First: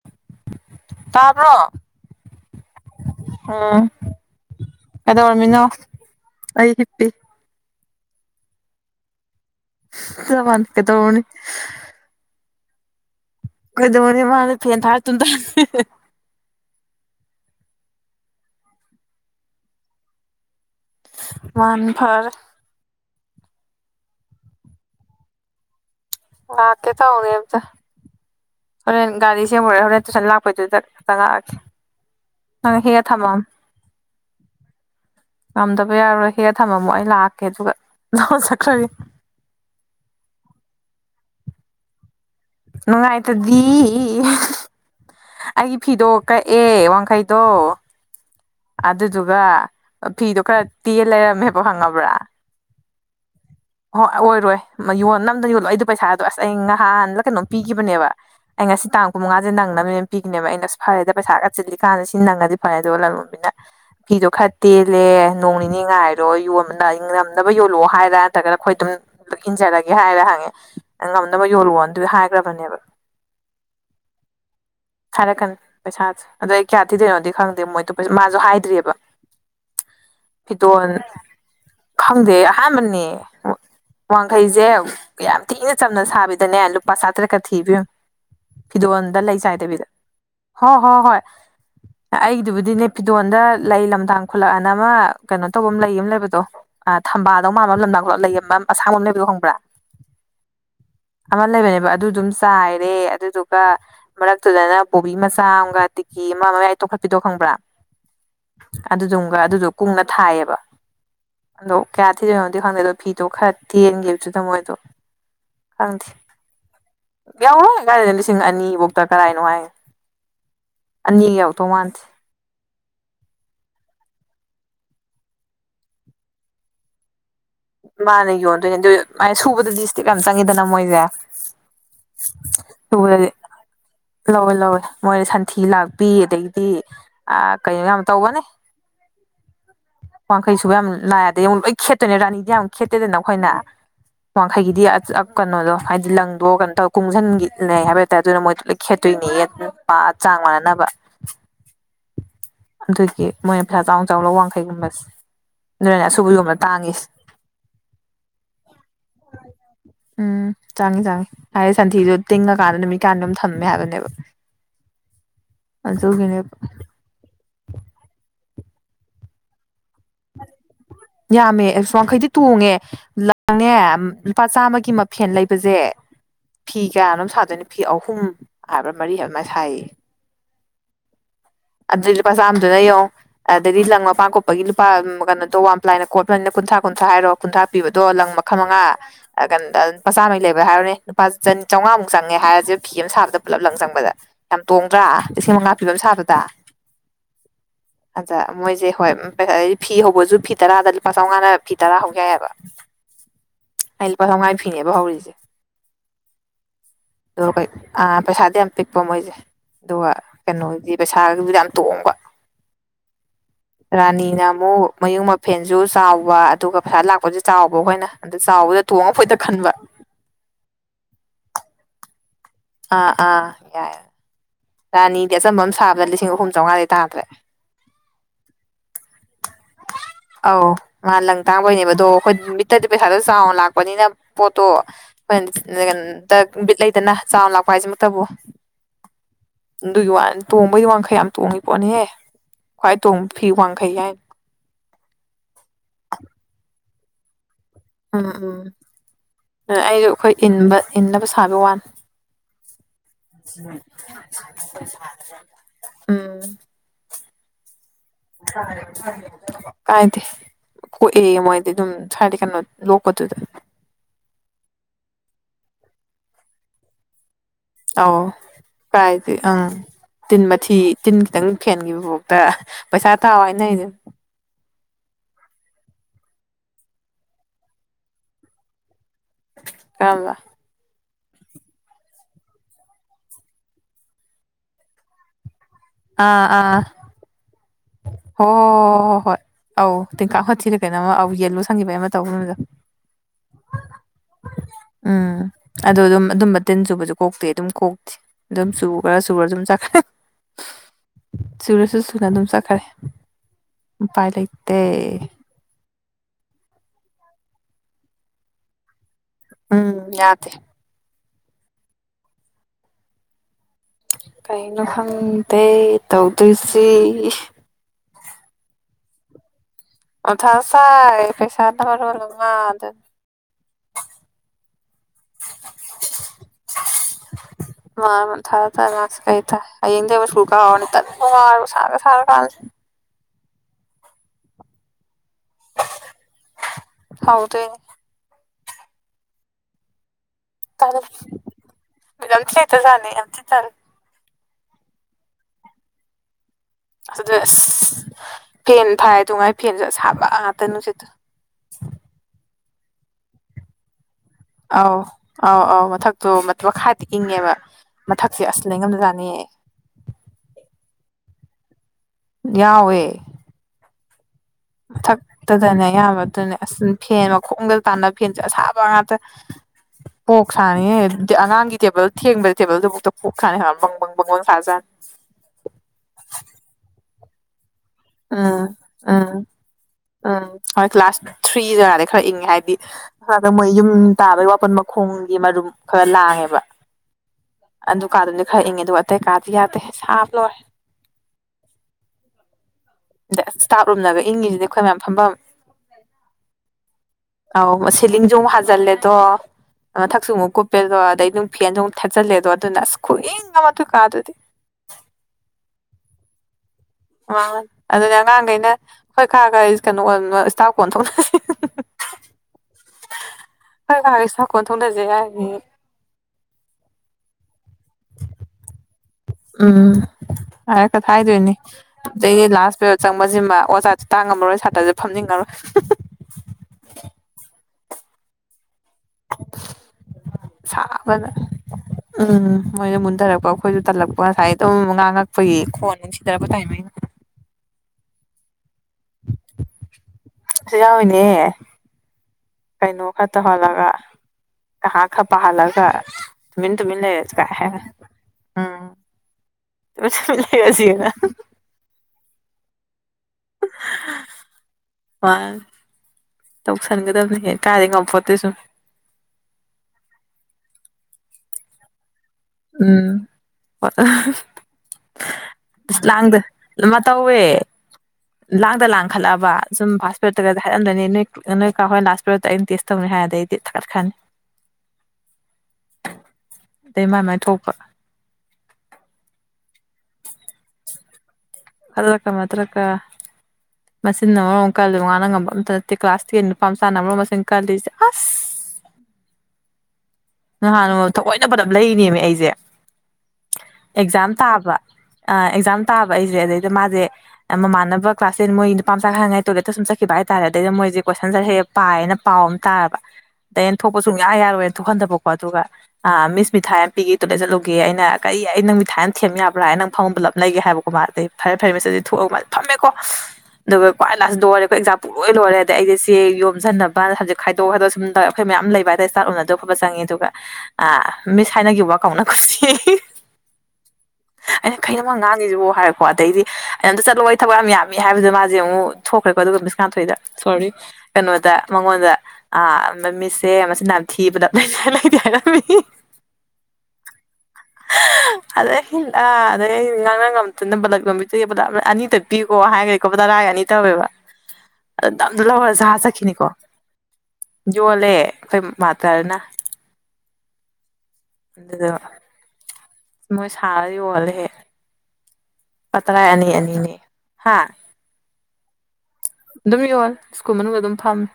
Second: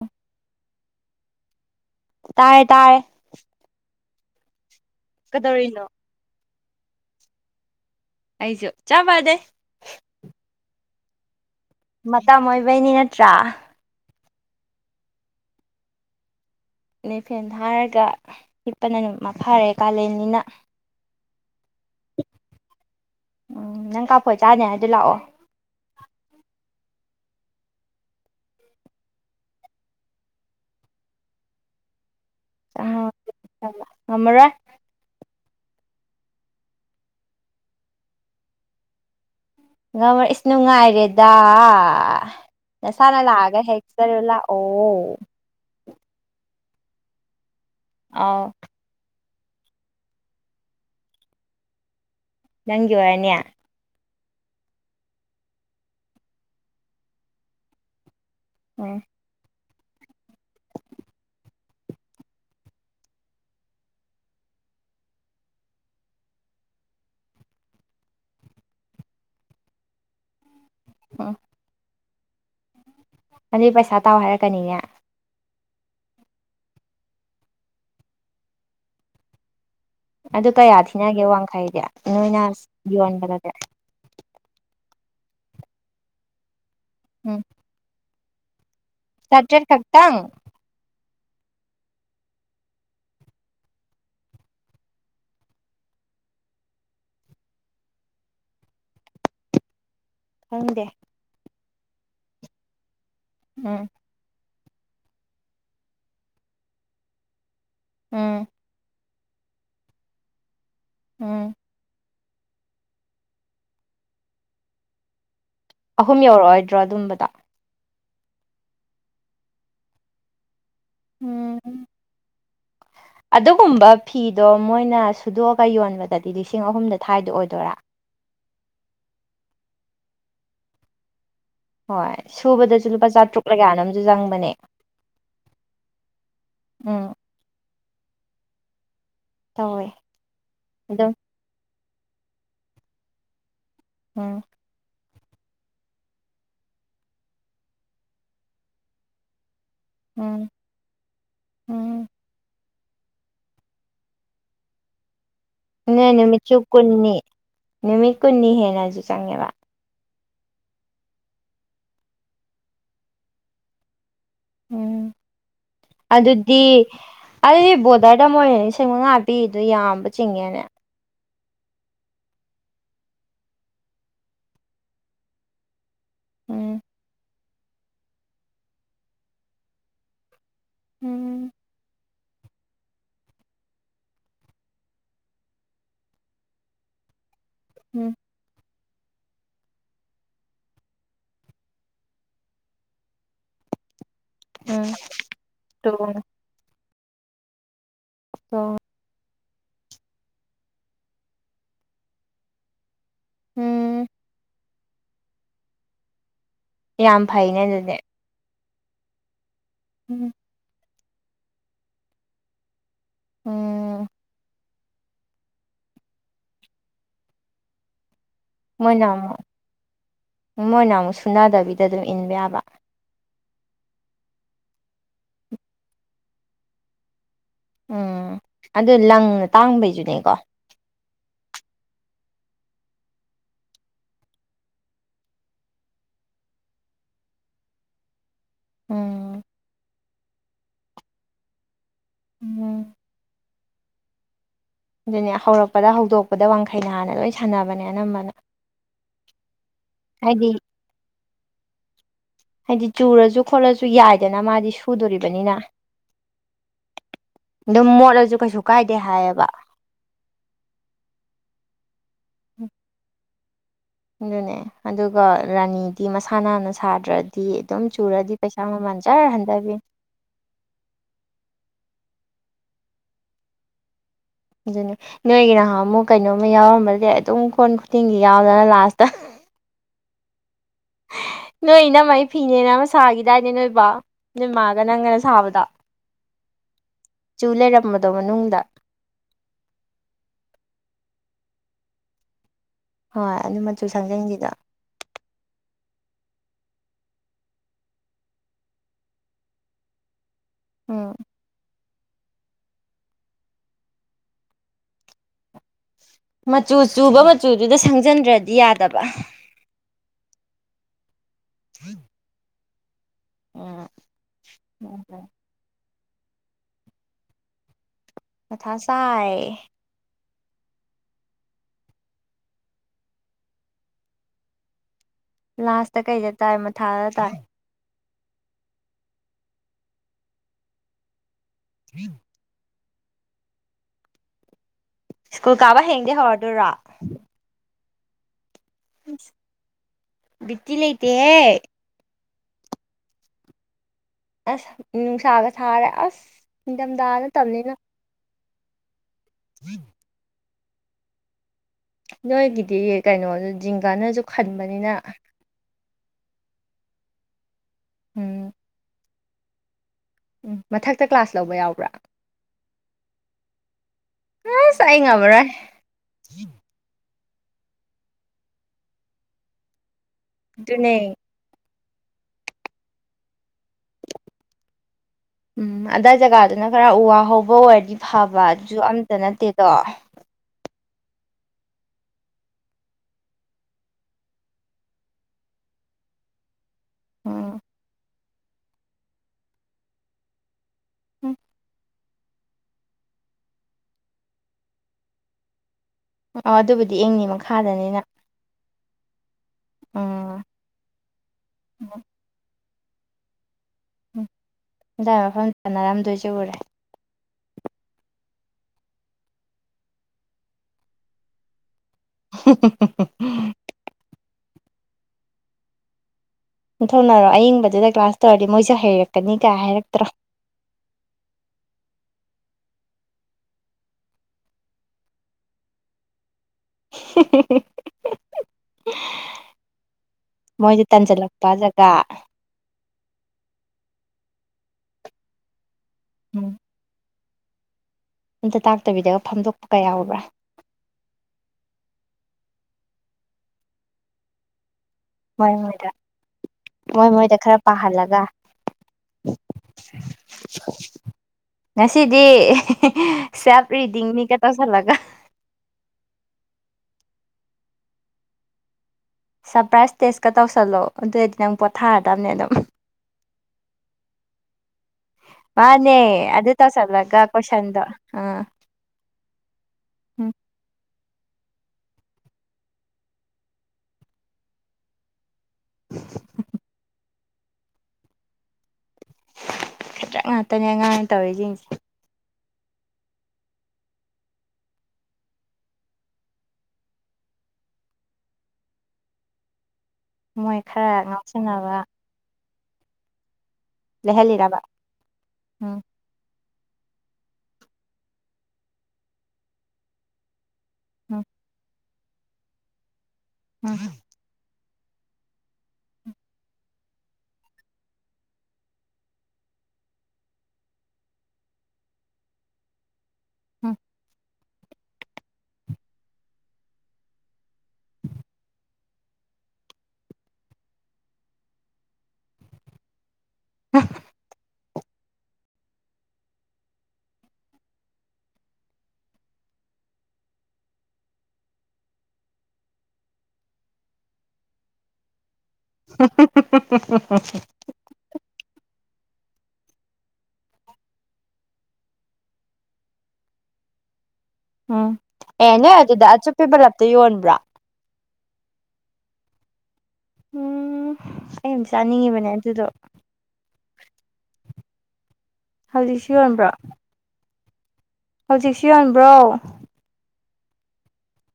ꯎ [unintelligible] ꯇꯥꯕꯔꯣ ꯇꯥꯔꯦ ꯇꯥꯔꯦ ꯎꯝ ꯀꯩꯗꯧꯔꯃꯤꯅꯣ ꯀꯗꯧꯔꯤꯅꯣ ꯑꯩ ꯍꯤꯞꯄꯤ ꯑꯩꯁꯨ ꯆꯞ ꯃꯥꯟꯅꯩ [unintelligible] ꯀꯗꯧꯔꯨꯅꯤ ꯃꯇꯝ ꯑꯣꯏꯕꯩꯅꯤ ꯅꯠꯇ꯭ꯔꯥ ꯀꯣꯏꯗ ꯃꯅꯤ ꯃꯥ ꯐꯦꯟꯟ ꯊꯥ [unintelligible] ꯅꯦ ꯐꯦꯟ ꯊꯥꯔꯒ ꯍꯤꯞꯄꯅ ꯃꯐꯥꯔꯦ ꯀꯥꯂꯦꯟꯅꯤꯅ ꯃꯥꯅꯤ ꯐꯔꯦ ꯎꯝ ꯅꯪ ꯀꯥꯞꯄꯣꯏ ꯆꯥꯅꯤ ꯍꯥꯏꯗ ꯂꯥꯛꯑꯣ ꯂꯥꯛꯀꯦ ꯇꯧꯕꯅꯦ ꯑꯝꯇꯥ꯫ ꯍꯣꯔꯦꯟ ꯒꯥꯔꯤ ꯁꯦꯝꯨꯔꯦ ꯍꯣꯔꯦꯟ ꯇꯨꯏꯁꯟ ꯂꯥꯛꯄꯩꯗꯨꯗ ꯇꯪꯉꯛꯑꯒꯦ꯫ ꯅꯪ ꯍꯦꯛꯑ ꯊꯝꯃꯣ꯫ ꯉꯝꯃꯔꯣꯏ ꯉꯝꯗꯕ ꯌꯥꯔꯔꯣꯏ ꯍꯦꯛꯒ ꯊꯝꯃꯝꯃꯣ ꯑꯩ ꯂꯥꯛꯀꯦ ꯑꯗꯨꯒ ꯂꯧꯔꯒ ꯆꯠꯈ꯭ꯔꯒꯦ꯫ ꯉꯝꯃꯔꯣꯏ ꯏꯁ ꯅꯨꯡꯉꯥꯏꯔꯦꯗ꯫ ꯅꯁꯥꯅ ꯂꯥꯛꯑꯒ ꯅꯨꯡꯉꯥꯏꯇꯗꯤ ꯍꯦꯛꯆꯥꯔꯨ ꯂꯥꯛꯑꯣ꯫ ꯑꯩꯒꯤ ꯐꯤꯗꯣ ꯀꯛꯑꯦ ꯋꯥꯡꯈꯩꯗꯣ꯫ ꯑꯣ꯫ ꯑꯗꯨꯗꯨꯒ ꯐꯤꯗꯣ ꯈꯔ ꯇꯦꯜꯂ ꯂꯩꯔꯝꯃꯦꯕ ꯈꯪꯉꯕ꯭ꯔꯥ꯫ ꯅꯪꯒꯤ ꯑꯣꯏꯔꯅꯤ? ꯑꯣꯏꯔꯣꯏ ꯅꯝꯗꯅ ꯌꯣꯜꯂꯣ ꯑꯩꯗꯣ ꯄꯩꯁꯥꯗꯣ ꯑꯁ ꯑꯩ ꯅꯍꯥꯟꯂ ꯀꯩꯅꯣꯝ ꯄꯤꯈꯤꯕꯅꯦꯕ ꯑꯩ ꯉꯁꯤ ꯎꯝ ꯇꯥꯡ ꯀꯨꯟꯃꯉꯥꯁꯦ ꯅꯪꯅꯕꯅꯦꯅ ꯄꯤꯈꯤꯅꯦꯕ ꯑꯩꯅꯁꯨ ꯐꯔꯦꯗ ꯄꯩꯁꯥ ꯈꯔ ꯆꯤꯜꯂꯤꯀꯥꯟꯗ ꯁꯤ ꯅꯪꯉꯗꯤ ꯐꯔꯦ ꯑꯗꯨꯒ ꯂꯂꯣꯟꯕꯤꯅ ꯐꯤꯗꯣ ꯈꯔ ꯇꯦꯜꯂꯦ ꯅꯣꯡ ꯅꯤꯅꯤ ꯉꯥꯏꯔꯣ ꯌꯣꯟ ꯉꯝꯅꯕ ꯌꯣꯜꯂꯣꯑꯣ ꯍꯥꯏꯔ ꯅꯠꯇ꯭ꯔꯒꯅ ꯑꯩꯈꯣꯏ ꯑꯗꯨꯝ ꯏꯟꯖꯔꯒꯦ ꯍꯥꯏꯔꯦ ꯍꯪꯉꯦ ꯎꯝ ꯉꯝꯅꯕ ꯌꯣꯜꯂꯣꯑꯣꯅ ꯑꯗꯨ ꯍꯥꯏꯈ꯭ꯔꯕꯅꯦꯕ꯫ ꯄꯩꯁꯥ ꯇꯥꯎ ꯍꯥꯏꯔꯛꯀꯅꯤꯅꯦ? ꯍꯥꯏꯔꯛꯀꯅꯤ ꯄꯩꯁꯥꯁꯦ ꯑꯗꯣ ꯑꯩ ꯀꯌꯥ ꯊꯤꯗꯣꯏꯅꯣꯗꯤ ꯈꯪꯗꯦ ꯃꯣꯏꯗꯣ ꯃꯥꯁꯨ ꯍꯥꯏꯗ꯭ꯔꯤꯕ꯫ ꯑꯗꯨ ꯀꯌꯥ ꯊꯤꯅꯒꯦ ꯋꯥꯡꯈꯩꯗꯤ ꯅꯣꯏꯅ ꯈꯪꯗꯦ ꯑꯍꯥꯟꯕꯅꯦ ꯌꯣꯟꯕꯗꯗꯤ꯫ ꯋꯥꯡꯈꯩꯁꯦ ꯌꯥꯝ ꯊꯤꯅ ꯆꯝꯅ ꯁꯥꯕꯤꯗꯅꯦ ꯂꯨꯄꯥ ꯆꯥꯇ꯭ꯔꯦꯛꯀ ꯎꯝ ꯊꯤ ꯢꯕꯦꯝꯃꯥ꯫ ꯐꯤꯗꯣꯟꯗ ꯂꯩ ꯆꯥꯇ꯭ꯔꯦꯠ ꯆꯥꯏꯗꯕꯤꯗ ꯈꯛꯇꯪ ꯍꯣꯏ-ꯍꯣꯏ-ꯍꯣꯏ ꯑꯩꯒꯤꯗꯨꯕꯨꯗꯤꯅꯦ ꯐꯤꯗꯣꯟꯗ ꯂꯩ ꯂꯝꯗꯥꯡ ꯈꯨꯠꯂꯛꯑꯅ ꯑꯃ ꯀꯩꯅꯣ ꯇꯧꯕ ꯑꯃ ꯂꯩ ꯑꯃ ꯂꯩꯕꯗꯣ ꯑ ꯊꯝꯕꯥꯗꯧꯅ ꯃꯥꯟꯕꯝ ꯂꯝꯗꯝꯡ ꯈꯜꯂꯛ ꯂꯩꯔ ꯑꯃ ꯑꯁꯥꯡ ꯂꯝ ꯅꯩꯕꯣ ꯈꯪꯕ꯭ꯔꯥ? ꯈꯪꯗꯦ꯫ ꯑꯃ ꯂꯩꯕꯅꯦꯕ ꯑꯗꯨꯗꯨꯃ ꯆꯥꯏꯔꯦ ꯑꯗꯨꯗꯨꯒ ꯎꯝ ꯃꯔꯛꯇꯨꯗꯅ ꯕꯣꯕꯤ ꯃꯆꯥ ꯑꯃꯒ ꯇꯤꯛꯀꯤ ꯑꯃ ꯑꯌꯥ ꯇꯣꯛꯈꯠꯄꯤꯗꯣ ꯈꯪꯕ꯭ꯔꯥ? ꯎꯝ꯫ ꯑꯗꯨꯗꯨꯝꯒ ꯑꯗꯨꯖꯨ ꯀꯨꯡꯅ ꯊꯥꯏꯌꯦꯕ ꯎꯝ ꯑꯗꯣ ꯀꯌꯥ [unintelligible] ꯈꯪꯗꯦ ꯑꯗꯣ ꯐꯤꯗꯣ ꯈꯔ ꯇꯦꯟꯈꯤꯕꯗꯨꯗ ꯃꯣꯏꯗꯣ ꯈꯪꯗꯦ ꯑꯍꯨꯝ ꯌꯧꯔꯛꯑꯣꯏꯗ꯭ꯔꯣ ꯑꯗꯨꯝꯕꯗ? ꯌꯥꯎꯔꯣꯏ ꯀꯔꯥꯢꯗꯒꯤ ꯂꯤꯁꯤꯡ ꯑꯅꯤꯐꯥꯎꯇ ꯀꯔꯥꯏꯅꯣ ꯍꯥꯏ ꯑꯅꯤ ꯌꯥꯎ ꯎꯝ ꯇꯧ ꯃꯥꯟꯗꯦ꯫ ꯑꯗꯨꯒꯨꯝꯕ ꯐꯤꯗꯣ ꯃꯣꯏꯅ ꯁꯨꯗꯣꯛꯑꯒ ꯌꯣꯟꯕꯗꯗꯤ ꯂꯤꯁꯤꯡ ꯑꯍꯨꯝꯗ ꯊꯥꯏꯗꯣ ꯑꯣꯏꯗꯣꯏꯔꯥ? ꯃꯥꯟꯅꯦ ꯌꯣꯟꯗꯨꯏꯅꯦ ꯑꯗꯨ ꯁꯨꯕꯗꯗꯤ ꯏꯁꯇꯦꯞ ꯌꯥꯝ ꯆꯪꯉꯤꯗꯅ ꯃꯣꯏꯖꯦ꯫ ꯍꯣꯏ ꯁꯨꯕꯗꯁꯨ ꯂꯨꯄꯥ ꯁꯨꯕꯗꯗꯤ ꯆꯥꯇ꯭ꯔꯨꯛ ꯂꯒꯌꯥꯅ ꯑꯃꯁꯨ ꯆꯪꯕꯅꯦ ꯂꯧꯋꯦ-ꯂꯧꯋꯦ ꯃꯣꯏꯅ ꯁꯟꯊꯤ ꯂꯥꯛꯄꯤ ꯑꯗꯒꯤ ꯎꯝ꯫ ꯑ ꯀꯩꯅꯣ ꯌꯥꯝ ꯇꯧꯕꯅꯤ꯫ ꯇꯧꯋꯦ ꯋꯥꯡꯈꯩ ꯁꯨꯕ ꯌꯥꯝ ꯑꯗꯨꯝ ꯂꯥꯏ ꯑꯗꯩ ꯑꯃꯨꯛ ꯂꯣꯏ ꯈꯦꯠꯇꯣꯏꯅꯦ ꯔꯥꯅꯤꯗꯤ ꯌꯥꯝ ꯈꯦꯠꯇꯦꯗꯅ ꯑꯩꯈꯣꯏꯅ꯫ ꯎꯝ ꯋꯥꯡꯈꯩꯒꯤꯗꯤ ꯀꯩꯅꯣꯗꯣ ꯍꯥꯏꯗꯤ ꯂꯪꯗꯣ ꯀꯩꯅꯣ ꯇꯧ ꯀꯨꯡꯁꯤꯟꯒꯤꯅꯦ ꯍꯥꯏꯕ ꯇꯔꯦ ꯑꯗꯨꯅ ꯃꯣꯏꯗꯣ ꯂꯣꯡꯅ ꯈꯦꯠꯇꯣꯏꯅꯦ ꯑꯗꯨꯅ꯫ ꯄꯥ ꯆꯥꯡ ꯎꯝ ꯃꯥꯟꯅꯅꯕ ꯎꯝ ꯑꯗꯨꯒꯤ ꯃꯣꯏꯅ ꯄꯩꯁꯥ ꯆꯥꯎꯅ ꯆꯥꯎꯅ ꯋꯥꯡ ꯊꯕꯁ [unintelligible] ꯅꯣꯏ ꯅꯨꯃꯤꯠꯁꯨ ꯀꯨꯟꯅꯤ ꯅꯨꯃꯤꯠ ꯀꯨꯟꯅꯤ ꯍꯦꯟꯅꯁꯨ ꯆꯪꯉꯦꯕ꯫ ꯎꯝ ꯆꯪꯉꯦ-ꯆꯪꯉꯦ ꯍꯥꯏꯗꯤ ꯁꯟꯊꯤꯁꯨ ꯇꯤꯡꯉꯀꯥꯟꯗ ꯅꯨꯃꯤꯠ ꯀꯥꯌꯥꯅꯤꯅꯣ ꯑꯃ ꯊꯝꯃꯦ ꯍꯥꯏꯕꯅꯦꯕ꯫ ꯎꯝ ꯑꯗꯨꯒꯤꯅꯦꯕ ꯑꯗꯨꯗꯤ ꯑꯩꯗꯤ ꯕꯣꯔꯗꯔꯗ ꯃꯣꯔꯦ ꯂꯤꯁꯤꯡ ꯃꯉꯥ ꯄꯤꯔꯤꯗꯣ ꯌꯥꯝꯕ ꯆꯤꯡꯉꯦꯅꯦ? ꯌꯥꯝꯃꯦ ꯑꯁ ꯋꯥꯡꯈꯩꯗꯤ ꯇꯣꯡꯉꯦ ꯂꯪꯅꯦ ꯂꯨꯄꯥ ꯆꯥꯝꯃꯒꯤ ꯃꯐꯦꯟ ꯂꯩꯕꯖꯦ ꯐꯤ ꯎꯝ ꯀꯌꯥꯅꯣꯝ ꯁꯥꯗꯣꯏꯅꯤ ꯐꯤ ꯑꯍꯨꯝ ꯍꯥꯏꯕ꯭ꯔꯥ ꯃꯔꯤ ꯍꯥꯏꯕ꯭ꯔꯥ ꯑꯃꯥꯏ ꯁꯥꯏꯌꯦ ꯎꯝ ꯑꯗꯩ ꯂꯨꯄꯥ ꯆꯥꯝꯗꯨꯅ ꯌꯦꯡꯉꯣ ꯑꯗꯒꯤ ꯂꯪ ꯃꯄꯥꯟ ꯀꯨꯞꯄꯒꯤ ꯂꯨꯄꯥ ꯀꯩꯅꯣꯗꯣ ꯋꯥꯟ ꯄ꯭ꯂꯥꯏꯅ ꯀꯣꯠꯄꯅꯤꯅ ꯀꯨꯟꯊ꯭ꯔꯥ ꯀꯨꯟꯊ꯭ꯔꯥ ꯍꯥꯏꯔꯣ ꯀꯨꯟꯊ꯭ꯔꯥ ꯄꯤꯕꯗꯣ ꯎꯝ ꯂꯪ ꯃꯈꯜ ꯃꯉꯥ ꯑꯥ ꯀꯩꯅꯣꯗꯥ ꯂꯨꯄꯥ ꯆꯥꯝꯃꯩ ꯂꯩꯕ ꯍꯥꯏꯔꯣꯅꯦ ꯂꯨꯄꯥ ꯆꯟ ꯆꯧꯉꯥꯃꯨꯛ ꯆꯪꯉꯦ ꯍꯥꯏꯔꯖꯦ ꯐꯤ ꯑꯃ ꯁꯥꯕꯗ ꯄꯨꯂꯞ ꯂꯪ ꯆꯪꯕꯗ ꯌꯥꯝ ꯎꯝ ꯇꯣꯡꯗ꯭ꯔꯥ ꯂꯤꯁꯤꯡ ꯃꯉꯥ ꯄꯤꯕ ꯑꯃ ꯇꯣꯡꯉꯣ ꯁꯥꯕꯗ ꯑꯗ ꯇꯣꯡꯉꯣ ꯃꯣꯏꯖꯦ ꯍꯣꯏ ꯑꯗꯒꯤ ꯐꯤ ꯍꯧꯕꯖꯨ ꯐꯤ ꯇꯔꯥꯗ ꯂꯨꯄꯥ ꯆꯧꯉꯥꯅ ꯐꯤ ꯇꯔꯥ ꯍꯧ ꯌꯥꯏꯑꯕ ꯎꯝ ꯑꯩ ꯂꯨꯄꯥ ꯆꯧꯉꯥꯏ ꯐꯤꯅꯦꯕ ꯍꯧꯔꯤꯖꯦ ꯌꯥꯝ ꯐꯩꯅꯦ ꯑꯗꯨꯒ ꯑꯗꯨꯗꯤ ꯑꯥ ꯄꯩꯁꯥꯗꯤ ꯌꯥꯝ ꯄꯤꯛꯄ ꯃꯣꯏꯖꯦ ꯑꯗꯨꯒ ꯀꯩꯅꯣꯗꯤ ꯄꯩꯁꯥꯖꯤꯕꯨꯗꯤ ꯌꯥꯝ ꯇꯣꯡꯕ ꯎꯝ ꯔꯥꯅꯤꯅ ꯑꯃꯨꯛ ꯃꯌꯨꯡ ꯃꯥ ꯐꯦꯟꯖꯨ ꯆꯥꯎꯕ ꯑꯗꯨꯒ ꯄꯩꯁꯥ ꯂꯥꯛꯄꯖꯨ ꯆꯥꯎꯕ ꯑꯩꯈꯣꯏꯅ ꯑꯗ ꯆꯥꯎꯕꯗ ꯃꯣꯏꯅ ꯇꯣꯡꯉ ꯑꯃꯨꯛ ꯐꯣꯏꯇꯥ ꯈꯟꯕ ꯃꯣꯏꯅ ꯑꯃꯨꯛ ꯁꯨꯅꯗꯕꯤꯗ ꯑꯗꯨꯝ ꯏꯟꯕ ꯌꯥꯕ ꯑ ꯑꯥ ꯌꯥꯏ ꯔꯥꯅꯤꯗꯤ ꯑꯆꯝꯕ ꯑꯃ ꯁꯥꯕꯗ ꯂꯤꯁꯤꯡ ꯑꯍꯨꯝ ꯆꯧꯉꯥꯗꯩ ꯇꯥꯗ꯭ꯔꯦ ꯎꯝ ꯑꯗꯨ ꯂꯪ ꯇꯥꯡꯕꯩꯖꯨꯅꯤꯀꯣ ꯑꯧ ꯉꯍꯥꯟ ꯂꯪ ꯇꯥꯡꯕꯩꯅꯦꯕ ꯑꯗꯣ ꯑꯩꯈꯣꯏ ꯃꯤꯠꯇꯗꯤ ꯄꯩꯁꯥꯗꯣ ꯆꯥꯎꯅ ꯂꯥꯛꯄꯅꯤꯅ ꯄꯣꯠꯇꯣ [unintelligible] ꯕꯤꯠ ꯂꯩꯇꯅ ꯆꯥꯎꯅ ꯂꯥꯛꯄ ꯍꯥꯏꯖꯤꯃꯛꯇꯕꯨ ꯎꯝ ꯑꯗꯨꯒꯤ ꯋꯥ ꯇꯣꯡꯕꯩꯗꯤ ꯋꯥꯡꯈꯩ ꯌꯥꯝ ꯇꯣꯡꯉꯤ ꯄꯣꯠꯅꯤꯍꯦ ꯎꯝ ꯈ꯭ꯋꯥꯏ ꯇꯣꯡꯕ ꯐꯤ ꯋꯥꯡꯈꯩ ꯍꯥꯏꯅꯤ ꯑꯗꯨꯅꯦ ꯍꯧꯔꯛꯄꯗ ꯍꯧꯗꯣꯛꯄꯗ ꯋꯥꯡ ꯈꯩꯅ ꯍꯥꯟꯅ ꯂꯣꯏꯅ ꯁꯥꯟꯅꯕꯅꯦ ꯎꯝ ꯑꯅꯝꯕꯅ ꯎꯝ ꯑꯗꯨꯅ ꯑꯩꯁꯨ ꯑꯩꯈꯣꯏ ꯍꯥꯏꯗꯤ ꯏꯟꯕ ꯏꯟꯅꯕ ꯁꯥꯕꯩ ꯋꯥꯅꯤ ꯍꯥꯏꯗꯤ ꯆꯨꯔꯖꯨ ꯈꯣꯠꯂꯁꯨ ꯌꯥꯏꯗꯅ ꯃꯥꯗꯤ ꯁꯨꯗꯣꯔꯤꯕꯅꯤꯅ ꯎꯝ ꯑꯗꯨꯝ ꯃꯣꯠꯂꯥ [unintelligible] ꯀꯥꯏꯗꯦ ꯀꯣꯛꯑꯦꯌꯦ ꯃꯣꯏꯗꯤ ꯑꯗꯨꯝ ꯁꯥꯏꯗꯤ ꯀꯩꯅꯣ ꯂꯣꯛꯄꯗꯨꯗ ꯑꯗꯨꯅꯦ ꯑꯗꯨꯒ ꯔꯥꯅꯤꯗꯤ ꯃꯁꯥ ꯅꯥꯟꯅ ꯁꯥꯗ꯭ꯔꯗꯤ ꯑꯗꯨꯝ ꯑꯧ ꯆꯨꯔꯗꯤ ꯄꯩꯁꯥ ꯃꯃꯟ ꯖꯔ ꯀꯥꯏꯗꯦ ꯑꯪ ꯍꯟꯊꯕꯤ ꯇꯤꯟ ꯃꯊꯤ ꯇꯤꯟ ꯈꯤꯇꯪ ꯐꯦꯟꯒꯤꯕꯕꯧꯇꯥ ꯄꯩꯁꯥ ꯇꯥꯎ ꯍꯥꯏꯅꯩꯅꯤ ꯑꯗꯨꯅꯤ ꯅꯣꯏꯒꯤ ꯅꯍꯥꯟꯃꯨꯛ ꯀꯩꯅꯣꯝꯃ ꯌꯥꯎꯔꯝꯕꯗꯩ ꯑꯗꯨꯝ ꯀꯣꯟ ꯈꯨꯗꯤꯡꯒꯤ ꯌꯥꯎꯗꯅ ꯂꯥꯁꯇ ꯇꯥꯕ꯭ꯔꯥ ꯅꯣꯏ ꯏꯅꯝꯃꯩ ꯐꯤꯅꯦꯅ ꯑꯃ ꯁꯥꯒꯤꯗꯥꯏꯅꯦ ꯅꯣꯏꯕꯣ ꯅꯣꯏꯃꯥꯒ ꯅꯪꯒꯅ ꯁꯥꯕꯗꯣ ꯑꯥ ꯑꯥ ꯆꯨ ꯂꯩꯔꯝ ꯍꯣ ꯍꯣꯏ ꯑꯧ ꯇꯤꯟꯈꯥꯛ ꯃꯊꯤꯔꯥ ꯀꯩꯅꯣꯝꯃ ꯑꯧ ꯌꯦꯜꯂꯣ ꯁꯪꯒꯤꯕꯩ ꯑꯃ ꯇꯧꯕ ꯅꯨꯃꯤꯠꯇꯣ ꯍꯣꯏ ꯑꯗꯨ ꯃꯆꯨ ꯁꯪꯖꯟꯒꯤꯗꯣ ꯎꯝ ꯑꯗꯣ ꯑꯗꯨꯝ ꯑꯗꯨꯝꯕ ꯇꯤꯟ ꯆꯨꯕꯖꯨ ꯀꯣꯛꯇꯦ ꯑꯗꯨꯝ ꯀꯣꯛꯇꯦ ꯑꯗꯨꯝ ꯆꯨꯕ ꯆꯨꯔꯖꯨ ꯑꯗꯨꯝ ꯆꯠꯈ꯭ꯔꯦ ꯎꯝ ꯆꯨꯔꯁꯨ ꯆꯨꯅ ꯑꯗꯨꯝ ꯆꯠꯈ꯭ꯔꯦ ꯎꯄꯥꯏ ꯂꯩꯇꯦ ꯃꯆꯨ ꯆꯨꯕ ꯃꯆꯨꯗꯨꯗ ꯁꯪꯖꯟꯗ꯭ꯔꯗꯤ ꯌꯥꯗꯕ ꯎꯝ ꯌꯥꯗꯦ [unintelligible] [unintelligible] ꯀꯩꯅꯣ ꯈꯪꯗꯦ ꯇꯧꯗꯣꯏꯁꯤ ꯀꯊꯥ ꯆꯥꯏ ꯃꯊꯥꯁꯥꯏ ꯄꯩꯁꯥꯅ ꯃꯔꯔꯣꯜ ꯑꯃ ꯂꯥꯁꯇ ꯀꯩꯗ ꯇꯥꯏ ꯃꯊꯥꯗ ꯇꯥꯏ ꯃꯥ ꯃꯊꯥꯇꯥꯏ [unintelligible] ꯍꯌꯦꯡꯗꯩꯃ ꯁꯨꯜꯀꯥ ꯍꯋꯥꯅꯤ [unintelligible] ꯁꯥꯔ ꯁꯥꯔ ꯀꯥꯟꯁꯤ ꯁ꯭ꯀꯨꯜ ꯀꯥꯕ ꯍꯌꯦꯡꯗꯦ ꯍꯔꯗꯨꯔꯣ ꯍꯥꯎꯗꯨꯏꯟ ꯕꯤꯠꯇꯤ ꯂꯩꯇꯦꯍꯦ ꯂꯝꯊꯤꯇ ꯖꯠꯅꯦ ꯌꯝ ꯊꯤ ꯇꯜꯂꯦ ꯑꯁ ꯅꯨꯡꯁꯥꯒ ꯁꯥꯔꯦ ꯑꯁ ꯅꯤꯡꯊꯝꯊꯥ ꯑꯁ ꯑꯗꯨꯟ ꯑꯁ ꯅꯠꯇꯕꯅꯤꯅ ꯐꯦꯟ ꯊꯥꯏ ꯇꯨꯉꯥꯏ ꯐꯦꯟꯁꯨ ꯑꯁꯥꯕ ꯉꯥꯛꯇ ꯅꯨꯡꯁꯤꯠ ꯅꯣꯏꯒꯤꯗꯤ ꯀꯩꯅꯣ ꯖꯤꯡꯒꯥꯅꯁꯨ ꯑꯥꯎ ꯑꯥꯎ ꯑꯧ ꯃꯊꯛꯇꯣ ꯃꯈꯥꯏꯗꯤ ꯏꯪꯉꯦꯕ ꯃꯊꯛ ꯁꯦ ꯎꯝ ꯑꯁ ꯂꯩꯉꯝꯗꯖꯥꯠꯅꯤ ꯅꯦ ꯎꯝ ꯃꯊꯛꯇ ꯀ꯭ꯂꯥꯁ ꯂꯧꯕ ꯌꯥꯎꯕ꯭ꯔꯥ ꯌꯥꯎꯋꯦ ꯑꯁ ꯑꯩ ꯉꯝꯃꯔꯣꯏ ꯃꯊꯛꯇꯗꯅꯦ ꯑꯌꯥꯝꯕ ꯑꯗꯨꯅꯦ ꯑꯁ ꯐꯦꯟ ꯃꯈꯣꯡꯒ ꯇꯥꯟꯅꯕ ꯐꯦꯟꯁꯦ ꯑꯁꯥꯕ ꯉꯥꯛꯇ ꯄꯣꯛꯁꯥꯏꯌꯦ ꯑꯗꯨꯅꯦ ꯑꯉꯥꯡꯒꯤ ꯇꯦꯕꯜ ꯊꯦꯡꯕꯗ ꯇꯦꯕꯜꯗꯨꯕꯨꯛꯇ ꯄꯣꯛꯈꯔꯅꯤ ꯍꯥꯏ ꯕꯪꯕꯪ ꯕꯪꯕꯪ ꯁꯥꯖꯥꯅꯤ ꯎꯝ ꯑꯗꯥꯏ ꯖꯒꯥꯗꯨꯅ ꯈꯔ ꯎ ꯋꯥ ꯍꯧꯕ ꯑꯣꯏꯔꯗꯤ ꯐꯕ ꯎꯝ ꯑꯗꯨꯁꯨ ꯑꯝꯇ ꯎꯝ ꯅꯠꯇꯦꯗꯣ ꯎꯝ ꯍꯣꯏ ꯀ꯭ꯂꯥꯁ ꯊ꯭ꯔꯤ ꯖꯒꯥꯗꯤ ꯈꯔ ꯏꯪꯉꯦ ꯍꯥꯏꯕꯗꯤ ꯍꯗ ꯃꯣꯏ ꯌꯨꯝ ꯇꯥꯕꯩ ꯋꯥꯄꯟ ꯃꯈꯣꯡꯒꯤ ꯃꯔꯨꯝ ꯈꯔ ꯂꯥꯡꯉꯦꯕ ꯎꯝ ꯑꯗꯨ ꯀꯥ ꯑꯗꯨꯝꯗꯤ ꯈꯔ ꯏꯪꯉꯦ ꯑꯗꯨ ꯑꯇꯩ ꯀꯥꯗꯤ ꯌꯥꯗꯦ ꯁꯥꯕ ꯂꯣꯏꯔꯦ ꯎꯝ ꯗꯩ ꯑꯁ ꯁ꯭ꯇꯥꯞꯔꯨꯝꯅꯕ ꯏꯪꯉꯤꯁꯤꯗꯤ ꯑꯩꯈꯣꯏ ꯃꯌꯥꯝ ꯐꯝꯐꯝ ꯑꯣ ꯑꯗꯨꯕꯨꯗꯤ ꯏꯪꯅꯤ ꯃꯈꯥꯗꯅꯤꯅ ꯇꯣ ꯑꯃꯨꯛ ꯍꯥꯖꯤꯜꯂꯦꯗꯣ ꯃꯊꯛꯁꯨ ꯎꯝ ꯑꯃꯨꯛ ꯀꯨꯞꯄꯦꯗꯣ ꯑꯗꯩ ꯑꯗꯨꯝ ꯐꯦꯟꯁꯨ ꯑꯃꯨꯛ ꯊꯥꯖꯜꯂꯦꯗꯣ ꯑꯗꯨꯅ ꯑꯁ ꯈꯨꯏꯪ ꯑꯃꯗꯨꯏ ꯀꯥꯗꯨꯗꯤ ꯗꯥꯥꯏ ꯃꯐꯝꯗꯅꯔꯝꯗꯣꯏꯁꯦ ꯎꯔꯦ ꯑ ꯑꯗꯨꯅꯦ ꯑꯉꯥꯡꯈꯩꯅ ꯍꯣꯏ ꯈꯥ ꯈꯔ ꯀꯩꯅꯣ ꯏꯁ꯭ꯇꯥꯐ ꯀ ꯑꯣꯟꯊꯣꯛꯅꯁꯦ [unintelligible] [inaudible] ꯍꯣꯏ [unintelligible] [unintelligible] ꯊꯣꯡꯅꯖꯦ ꯍꯥꯏꯅꯤ ꯅꯤꯡꯊꯅꯔꯣ ꯑꯌꯤꯡꯕꯗꯨꯗ ꯀ꯭ꯂꯥꯁ ꯇꯧꯔꯗꯤ ꯃꯣꯏꯁꯨ ꯍꯩꯔꯛꯀꯅꯤ ꯒꯥꯏ ꯍꯥꯏꯔꯛꯇ꯭ꯔꯣ ꯍꯥꯏꯔ ꯀꯊ ꯍꯥꯏꯗꯣꯏꯅꯦ ꯑꯗꯒꯤ ꯂꯥꯁ ꯄꯦꯔꯣꯗ ꯆꯪꯕꯁꯤꯃ ꯑꯣꯖꯥꯁꯨ ꯇꯥꯛꯉꯝꯃꯔꯣꯏ ꯁꯥꯇ꯭ꯔꯁꯨ ꯐꯝꯅꯤꯡꯉꯔꯣꯏ [unintelligible] ꯃꯣꯏꯁꯨ ꯁꯥꯕꯅ ꯇꯟꯖꯜꯂꯛꯄ ꯖꯒꯥ ꯎꯝ ꯃꯣꯏꯅ ꯃꯨꯟꯊꯔꯛꯄ ꯑꯩꯈꯣꯏꯁꯨ ꯇꯜꯂꯛꯄ ꯉꯁꯥꯏ ꯑꯗꯨꯝ ꯉꯥꯉꯛꯄꯒꯤ ꯈꯣꯟ ꯅꯨꯡ ꯁꯤꯗꯔꯛꯄ ꯎꯝ ꯇꯥꯏꯃꯤꯡ ꯑꯝꯇ ꯇꯥꯛꯇꯕꯤꯗꯒ ꯐꯝꯗꯣꯛꯄ ꯀꯌꯥꯎꯕ꯭ꯔꯥ ꯁꯤ ꯌꯥꯎꯏꯅꯦ ꯀꯩꯅꯣ ꯈꯔ ꯇꯧꯍꯜꯂꯒ ꯉꯥꯏꯍꯥꯛ ꯈ ꯃꯣꯏ ꯄꯥꯍꯂꯒ ꯃꯣꯏꯗ ꯇꯨꯃꯤꯟ ꯇꯨꯃꯤꯟ ꯃꯣꯏ ꯂꯩꯔꯖꯤ ꯃꯣꯏꯗ ꯀꯥꯏ ꯈꯔ ꯍꯥꯏ ꯄꯥꯍꯜꯂꯒ ꯎꯝ ꯇꯨꯃꯤꯟ [unintelligible] ꯂꯩꯔꯁꯤꯅ ꯉꯁꯤꯗꯤ [unintelligible] ꯁꯦꯜꯐ ꯔꯤꯗꯤꯡꯅꯤ ꯀꯇꯧ ꯁꯤꯜꯂꯒ ꯋꯥꯏ ꯇꯧꯁꯟꯒꯗꯕꯅꯤ ꯍꯦꯛ ꯀꯥꯏꯗꯩ ꯉꯝꯄꯣꯠꯇꯦꯁꯨꯝ ꯁꯔꯄ꯭ꯔꯥꯏꯖ ꯇꯦꯖꯀ ꯇꯧꯁꯜꯂꯣ ꯑꯗꯨꯑꯣꯏꯗꯤ ꯅꯪ ꯄꯣꯠꯊꯥꯔꯗꯕꯅꯦ ꯑꯗꯨꯝ ꯎꯝ ꯍꯣꯏ ꯑ ꯃꯥꯅꯦ ꯏꯁ ꯂꯥꯡꯗ‌ꯦ ꯑꯗꯨ ꯑꯃ ꯇꯧꯁꯜꯂꯒ ꯇꯧꯋꯦ ꯀꯣꯏꯁꯟꯗꯣ ꯑꯥ ꯂꯥꯡꯗ ꯂꯥꯡ ꯈꯜꯂꯑꯕ ꯁꯨꯝ ꯐꯥꯁ ꯎꯝ ꯄꯦꯔꯠꯇꯀꯒꯗꯤ ꯍꯥꯏꯔꯝꯗ‌ꯣꯏꯅꯤ ꯅꯣꯏ ꯅꯣꯏ ꯀ ꯍꯣꯏ ꯂꯥꯁ ꯄꯦꯔꯠꯗ ꯑꯩꯅ ꯇꯦꯁ ꯇꯧꯅꯤ ꯍꯥꯏꯔꯗꯩꯗꯤ ꯊꯥꯠꯀꯠꯈ꯭ꯔꯅꯤ ꯍꯨꯝ ꯍꯨꯝ ꯑꯗꯩ ꯃꯥꯏ ꯃꯥꯏ ꯊꯣꯛꯄ ꯈꯗ꯭ꯔꯛ ꯉꯥꯛꯇꯅꯦ ꯑꯉꯥꯡꯅ ꯇꯧꯔꯤꯁꯤꯡꯁꯦ ꯈꯗ꯭ꯔꯛꯀ ꯃꯗ꯭ꯔꯛꯀ ꯃꯆꯤꯟꯅ ꯃꯔꯣꯝ ꯀꯜꯂꯤ ꯉꯥꯡꯅ ꯉꯝꯕ ꯑꯝꯇ ꯅꯠꯇꯦ ꯀ꯭ꯂꯥꯁ ꯇꯦꯟ ꯅꯨꯄꯥ ꯃꯆꯥꯅ ꯃꯔꯣꯝ ꯃ ꯃꯆꯤꯟ ꯀꯜꯂꯤꯁꯦ ꯑꯁ ꯃꯣꯏ ꯈꯔ ꯅꯍꯥꯟꯅꯣꯡꯃ ꯊꯑꯣꯏꯅ ꯕꯂꯞ ꯉꯥꯎꯁꯟꯅꯕ ꯂꯩꯔꯤꯅꯦꯃꯤ ꯑꯩꯁꯦ ꯑꯦꯛꯖꯥꯝ ꯂꯩꯍꯜꯂꯤꯔꯕ ꯇꯥꯕ ꯑ ꯑꯦꯛꯖꯥꯝ ꯎꯝ ꯇꯥꯕ ꯑꯩꯁꯦ ꯑꯗꯩꯗ ꯃꯥꯁꯦ ꯃꯃꯥꯟꯅꯕ ꯀ꯭ꯂꯥꯁ ꯇꯦꯟ ꯃꯣꯏ ꯅꯨꯄꯥ ꯃꯆꯥꯉꯩ ꯇꯣꯏꯂꯦꯠꯇ ꯁꯨꯝ ꯆꯠꯈꯤꯕ ꯍꯥꯏ ꯍꯥꯏꯇꯥꯔꯦꯗ ꯃꯣꯏꯁꯦ ꯎꯝ ꯀꯣꯏꯁꯟꯁꯔ ꯍꯦꯛ ꯄꯥꯏꯌ‌ꯦꯅ ꯄꯥꯎ ꯑꯃ ꯇꯥꯔꯕ ꯑꯗ ꯎꯝ ꯑꯩꯅ ꯊꯣꯛꯄ ꯁꯨꯡꯌꯥ ꯌꯥꯔꯣꯏꯅ ꯊꯣꯛꯍꯟꯗꯕ ꯑꯗꯨꯒ ꯑ ꯃꯤꯁ ꯃꯤꯊꯥꯏ ꯑꯃ ꯄꯤꯒ ꯇꯣꯏꯂꯦꯠ ꯆꯠꯂꯨꯒꯦ ꯑꯩꯅ ꯀꯔꯤ ꯑꯩ ꯅꯪ ꯃꯤꯊꯥꯏ ꯑꯃ ꯊꯦꯝ ꯌꯥꯕ꯭ꯔꯥ ꯅꯪ ꯐꯝꯃꯣꯕꯂꯞ ꯂꯩꯒꯦ ꯍꯥꯏꯕꯀ‌ꯣ ꯃꯥ ꯑꯗꯩ ꯐꯔꯦ ꯐꯔꯦ ꯃꯁꯦ ꯊꯣꯛꯑꯒ ꯃꯥꯁꯤ ꯐꯝꯃꯦꯀꯣ ꯎꯝ ꯑꯗꯨꯒ ꯈꯋꯥꯏ ꯂꯥꯁ ꯂꯣꯏꯔꯦ ꯀꯣ ꯑꯦꯛꯖꯥꯝ ꯄꯨꯡ ꯂꯣꯏ ꯂꯣꯏꯔꯦ ꯑꯗꯩ ꯑꯩꯖꯦ ꯆꯦ ꯌꯣꯝꯁꯤꯟꯅꯕ ꯁꯕꯖꯦꯛ ꯈꯥꯏꯗꯣꯛ ꯈꯥꯏꯗꯣꯛ ꯁꯨꯝꯝ ꯑꯩꯈꯣꯢ ꯃꯌꯥꯝ ꯂꯩꯕ ꯍꯥꯏꯇꯔꯦ ꯏꯁꯇꯥꯕ ꯔꯨꯝꯗ ꯑꯗ‌ꯣ ꯐꯕꯠ ꯆꯪꯉꯛꯑꯦ ꯑꯗꯨꯒ ꯑ ꯃꯤꯁ ꯍꯥꯏꯅꯒꯤ ꯋꯥ ꯀꯥꯎꯅ ꯒꯨꯝꯁꯤꯌꯦ ꯍꯨꯝ ꯑꯩꯅ ꯀꯩꯅꯣꯃꯥ ꯉꯥꯡꯉꯤꯁꯤꯕꯨ ꯍꯥꯏꯔꯦꯀꯣ ꯑꯗꯩꯗꯤ ꯑꯩꯅ ꯑꯝꯇ ꯆꯠꯂꯣ ꯑꯩ ꯊꯕꯛ ꯌꯥꯝ ꯌꯥꯝꯃꯤ ꯍꯥꯏꯕꯗ ꯃꯥꯁꯦ ꯑꯃꯨꯛ ꯊꯣꯛꯈ꯭ꯔꯦꯀꯣ ꯑꯗꯨꯒ ꯃꯤꯁ ꯉꯥꯟꯊꯣꯏꯗ ꯁꯣꯔꯤ ꯀꯩꯅꯣꯗ ꯃꯉꯣꯟꯗ ꯑ ꯃꯤꯖꯁꯦ ꯃꯆꯤꯟ ꯌꯥꯝ ꯊꯤ ꯕꯂꯞ ꯂꯩꯅꯤ ꯍꯥꯏꯔ ꯂꯩꯗꯦ ꯍꯥꯏꯔꯝꯃꯤꯌꯦ [unintelligible] ꯑꯗꯩ ꯍ ꯑꯥ ꯑꯗꯩ ꯉꯥꯡꯅꯥꯉꯝꯗꯅ ꯕꯂꯞ ꯌꯣꯟꯕꯤꯗꯩ ꯕꯂꯞ ꯑꯃꯇ ꯑꯅꯤ ꯇꯄꯤꯒ‌ꯣ ꯍꯥꯏꯒ꯭ꯔꯦ ꯂꯨꯄꯥꯇꯔꯥꯏ ꯑꯅꯤ ꯇꯧꯋꯦꯕ ꯎꯝ ꯑꯗꯨ ꯅꯝꯗ ꯑꯦ ꯂꯧꯔ ꯅꯣꯏ ꯆꯥꯔꯥ ꯑꯗꯨꯗ ꯑꯆꯨꯞꯄꯤ ꯆꯠꯈꯤꯅꯤꯀꯣ ꯕꯂꯞꯇꯣ ꯌꯣꯟꯕ꯭ꯔꯥ ꯌꯣꯜꯂꯦ ꯑꯩꯩꯈ‌ꯣꯏ ꯃꯥꯗꯔꯅ ꯎꯝ ꯑꯩ ꯌꯥꯝ ꯑꯗꯨꯗꯨꯒ ꯆꯥꯅꯤꯡꯉꯤꯕꯅꯦ ꯑꯗꯨꯗꯣ ꯃꯣꯏ ꯁꯥꯔ ꯌꯣꯜꯂꯦꯍꯦ ꯍꯧꯖꯤꯛꯁꯨ ꯂꯨꯄꯇ꯭ꯔꯥ ꯑꯅꯤ ꯌꯣꯟꯕ꯭ꯔꯣ ꯑꯅꯤ ꯍꯥꯥ ꯍꯧꯖꯤꯛꯁꯨ ꯌꯣꯟꯕ꯭ꯔꯣ ꯑꯗꯨꯝ ꯌꯣꯜꯂꯦ ꯁ꯭ꯀꯨꯜ ꯃꯅꯨꯡꯗ ꯑꯗꯨꯝ ꯐꯝꯃꯦ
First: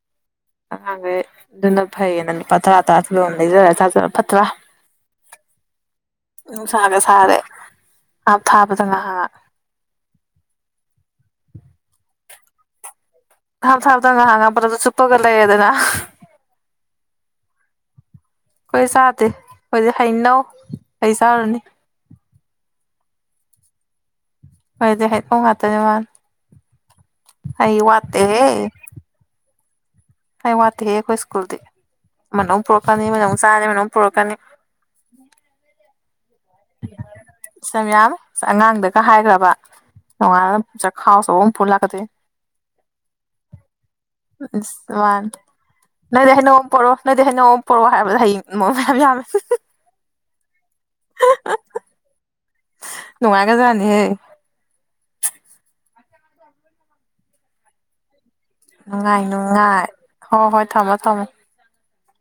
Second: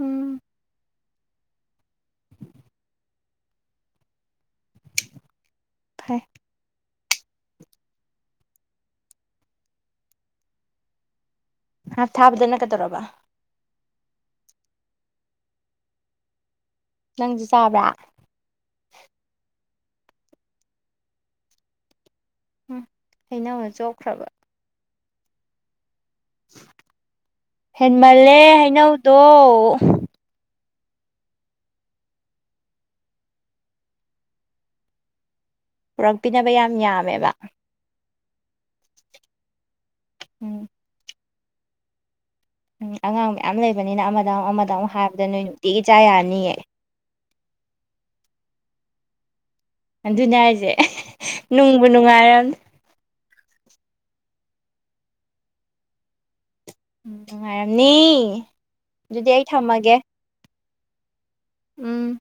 ꯎꯝ ꯑꯉꯥꯡꯒꯩ ꯑꯗꯨꯅ ꯐꯩꯌꯦꯅ ꯂꯨꯄꯥ ꯇꯔꯥ ꯇꯔꯥ ꯄꯤꯕ ꯑꯝ ꯂꯩꯖꯔ ꯆꯥꯖꯔ ꯐꯠꯇ꯭ꯔꯥ ꯐꯩ ꯅꯨꯡꯁꯥꯒ ꯁꯥꯔꯦ ꯍꯥꯞ ꯊꯥꯕꯗ ꯉꯥꯍꯥꯛ ꯍꯥꯞ ꯊꯥꯕꯗꯅ ꯀꯩꯗꯧꯔꯕ ꯍꯥꯞ ꯊꯥꯕꯗ ꯉꯍꯥꯛ ꯉꯍꯥꯛ ꯕꯂꯞ ꯇꯨ ꯆꯨꯞꯄꯒ ꯂꯩꯔ‌ꯦꯗꯅ ꯅꯪꯁꯨ ꯆꯥꯕ꯭ꯔꯥ ꯑꯩꯈꯣꯏ ꯆꯥꯗꯦ ꯑꯩꯈ‌ꯣꯏꯗꯤ ꯍꯩꯅꯧ ꯀꯩ ꯆꯥꯔꯨꯅꯤ ꯎꯝ ꯍꯩꯅꯧꯗ ꯆꯣꯞꯈ꯭ꯔꯕ [unintelligible] ꯉꯥꯛꯇꯅꯦ ꯃꯥꯟ ꯍꯦꯟꯃꯜꯂꯦ ꯍꯩꯅꯧꯗꯣ ꯍꯩ ꯋꯥꯠꯇꯦꯍꯦ ꯑꯩꯈꯣꯏ ꯁ꯭ꯀꯨꯜꯗꯤ ꯑꯃꯅ ꯃꯨꯛ ꯄꯨꯔꯛꯀꯅꯤ ꯑꯃꯅ ꯃꯨꯛ ꯆꯥꯔꯅꯤ ꯑꯃꯅ ꯃꯨꯛ ꯄꯨꯔꯛꯀꯅꯤ ꯄꯨꯔꯛꯄꯤꯅꯕ ꯌꯥꯝ ꯌꯥꯝꯃꯦꯕ ꯏꯁ ꯃꯌꯥꯝ ꯑꯉꯥꯡꯗꯒ ꯍꯥꯏꯒ‍꯭ꯔꯕ ꯎꯝ ꯅꯣꯡꯉꯥꯜꯂ ꯆꯈꯥꯎ ꯑꯆꯧꯕ ꯑꯃ ꯄꯨꯔꯒ ꯂꯛꯀꯗꯣꯢꯅꯤ ꯎꯝ ꯑꯉꯥꯡ ꯃꯌꯥꯝ ꯂꯩꯕꯅꯤꯅ ꯑꯃꯗ ꯑꯃꯨꯛ ꯑꯃꯗ ꯑꯃꯨꯛ ꯏꯁ ꯍꯥꯏꯕꯗ ꯃꯥꯅꯤ ꯅꯣꯏ ꯅꯨꯡꯇꯤꯒꯤ ꯆꯥꯕ ꯅꯣꯏꯗꯩ ꯌꯥꯅꯤꯌꯦ ꯍꯩꯅꯧ ꯑꯃ ꯄꯣꯔꯛꯑꯣ ꯅꯣꯏꯗꯩ ꯍꯩꯅꯧ ꯑꯝ ꯄꯣꯔ‌ꯣ ꯍꯥꯏꯔꯕꯗ ꯍꯌꯦꯡ ꯑꯃꯨꯛ ꯃꯌꯥꯝ ꯌꯥꯝꯃꯦ ꯑꯗꯨꯅꯦ ꯍꯥꯏꯁꯦ ꯅꯨꯡꯕꯨ ꯅꯨꯡꯉꯥꯏꯔꯝꯅꯤ ꯅꯨꯡꯉꯥꯏꯒ꯭ꯔꯖꯥꯅꯤꯍꯦ ꯅꯨꯡꯉꯥꯏꯔꯝꯅꯤ ꯅꯨꯡꯉꯥꯏ ꯑꯗꯨꯗꯤ ꯑꯩ ꯅꯨꯡꯉꯥꯏ ꯊꯝꯃꯒꯦ ꯍꯣꯏ ꯍꯣꯏ ꯊꯝꯃꯣ ꯊꯝꯃꯣ ꯎꯝ